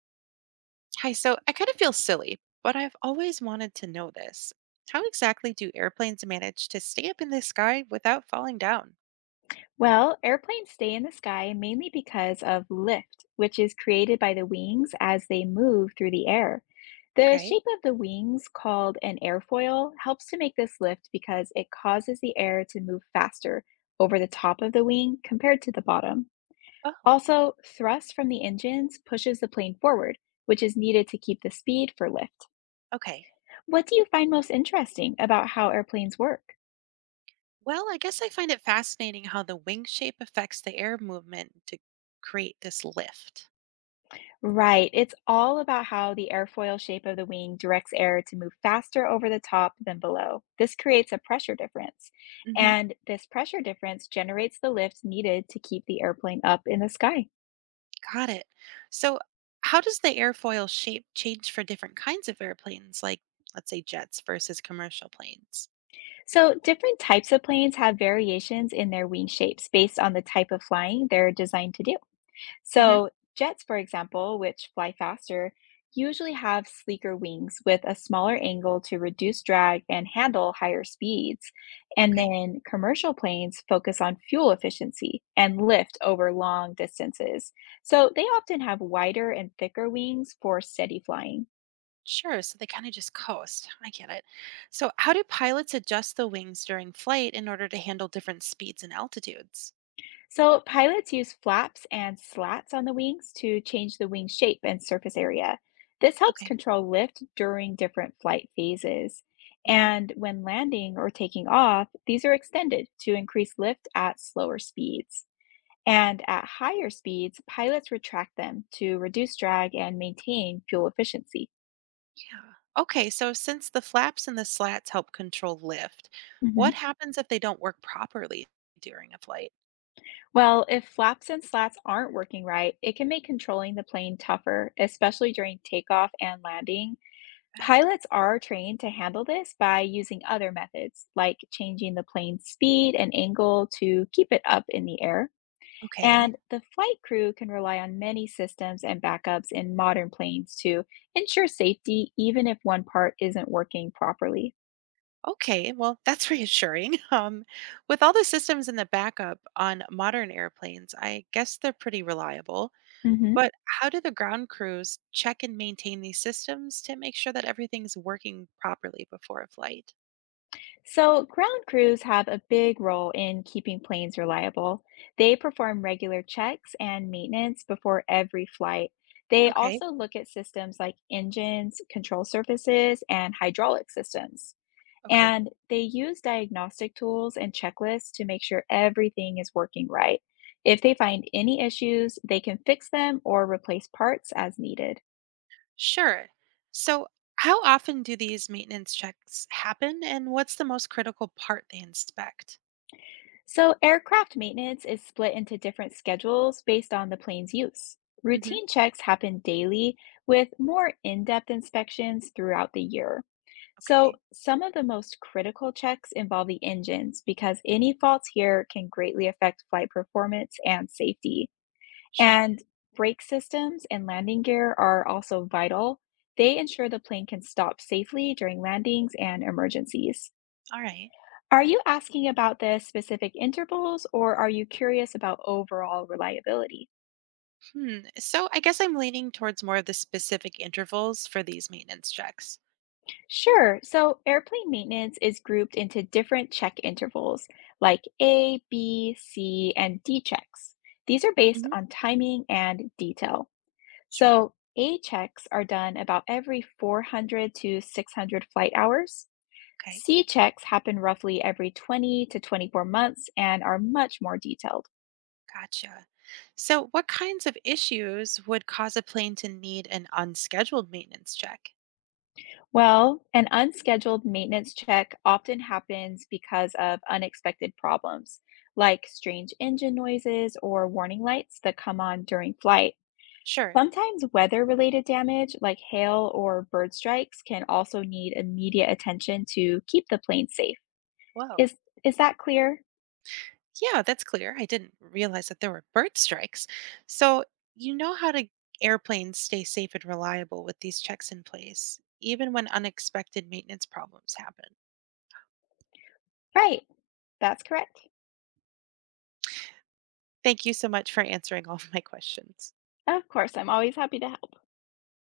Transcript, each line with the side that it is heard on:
right: Hi, so I kind of feel silly, but I've always wanted to know this. How exactly do airplanes manage to stay up in the sky without falling down?
left: Well, airplanes stay in the sky mainly because of lift, which is created by the wings as they move through the air. The
right: Okay.
left: shape of the wings, called an airfoil, helps to make this lift because it causes the air to move faster over the top of the wing compared to the bottom.
right: Oh,
left: Also, thrust from the engines pushes the plane forward, which is needed to keep the speed for lift.
right: okay.
left: What do you find most interesting about how airplanes work?
right: Well, I guess I find it fascinating how the wing shape affects the air movement to create this lift.
left: Right. It's all about how the airfoil shape of the wing directs air to move faster over the top than below. This creates a pressure difference.
right: Hmm.
left: And this pressure difference generates the lift needed to keep the airplane up in the sky.
right: Got it. So, how does the airfoil shape change for different kinds of airplanes, like, let's say, jets versus commercial planes?
left: So, different types of planes have variations in their wing shapes based on the type of flying they're designed to do.
right: Hmm.
left: So, jets, for example, which fly faster, usually have sleeker wings with a smaller angle to reduce drag and handle higher speeds. And
right: Okay.
left: then commercial planes focus on fuel efficiency and lift over long distances. So, they often have wider and thicker wings for steady flying.
right: Sure, so they kind of just coast. I get it. So, how do pilots adjust the wings during flight in order to handle different speeds and altitudes?
left: So, pilots use flaps and slats on the wings to change the wing shape and surface area. This helps
right: Okay.
left: control lift during different flight phases.
right: Hmm.
left: And when landing or taking off, these are extended to increase lift at slower speeds. And at higher speeds, pilots retract them to reduce drag and maintain fuel efficiency.
right: Yeah. Okay, so since the flaps and the slats help control lift,
left: Mhm.
right: what happens if they don't work properly during a flight?
left: Well, if flaps and slats aren't working right, it can make controlling the plane tougher, especially during takeoff and landing.
right: Bed.
left: Pilots are trained to handle this by using other methods, like changing the plane's speed and angle to keep it up in the air.
right: Okay.
left: And the flight crew can rely on many systems and backups in modern planes to ensure safety, even if one part isn't working properly.
right: Okay, well, that's reassuring. With all the systems in the backup on modern airplanes, I guess they're pretty reliable.
left: Mhm.
right: But how do the ground crews check and maintain these systems to make sure that everything's working properly before a flight?
left: So, ground crews have a big role in keeping planes reliable. They perform regular checks and maintenance before every flight. They
right: Okay,
left: also look at systems like engines, control surfaces, and hydraulic systems.
right: okay.
left: And they use diagnostic tools and checklists to make sure everything is working right. If they find any issues, they can fix them or replace parts as needed.
right: Sure. So, how often do these maintenance checks happen and what's the most critical part they inspect?
left: So, aircraft maintenance is split into different schedules based on the plane's use.
right: Mhm.
left: Routine checks happen daily with more in depth inspections throughout the year. So,
right: Okay.
left: some of the most critical checks involve the engines because any faults here can greatly affect flight performance and safety.
right: Sure.
left: And brake systems and landing gear are also vital. They ensure the plane can stop safely during landings and emergencies.
right: All right.
left: Are you asking about the specific intervals or are you curious about overall reliability?
right: Hmm. So, I guess I'm leaning towards more of the specific intervals for these maintenance checks.
left: Sure. So airplane maintenance is grouped into different check intervals like A, B, C, and D checks. These are based
right: Mhm.
left: on timing and detail.
right: Sure.
left: So A checks are done about every 400 to 600 flight hours.
right: Okay.
left: C checks happen roughly every 20 to 24 months and are much more detailed.
right: Gotcha. So, what kinds of issues would cause a plane to need an unscheduled maintenance check?
left: Well, an unscheduled maintenance check often happens because of unexpected problems, like strange engine noises or warning lights that come on during flight.
right: Sure.
left: Sometimes weather related damage, like hail or bird strikes, can also need immediate attention to keep the plane safe.
right: Whoa.
left: Is, is that clear?
right: Yeah, that's clear. I didn't realize that there were bird strikes. So, you know how to airplanes stay safe and reliable with these checks in place, even when unexpected maintenance problems happen.
left: Right, that's correct.
right: Thank you so much for answering all of my questions.
left: Of course, I'm always happy to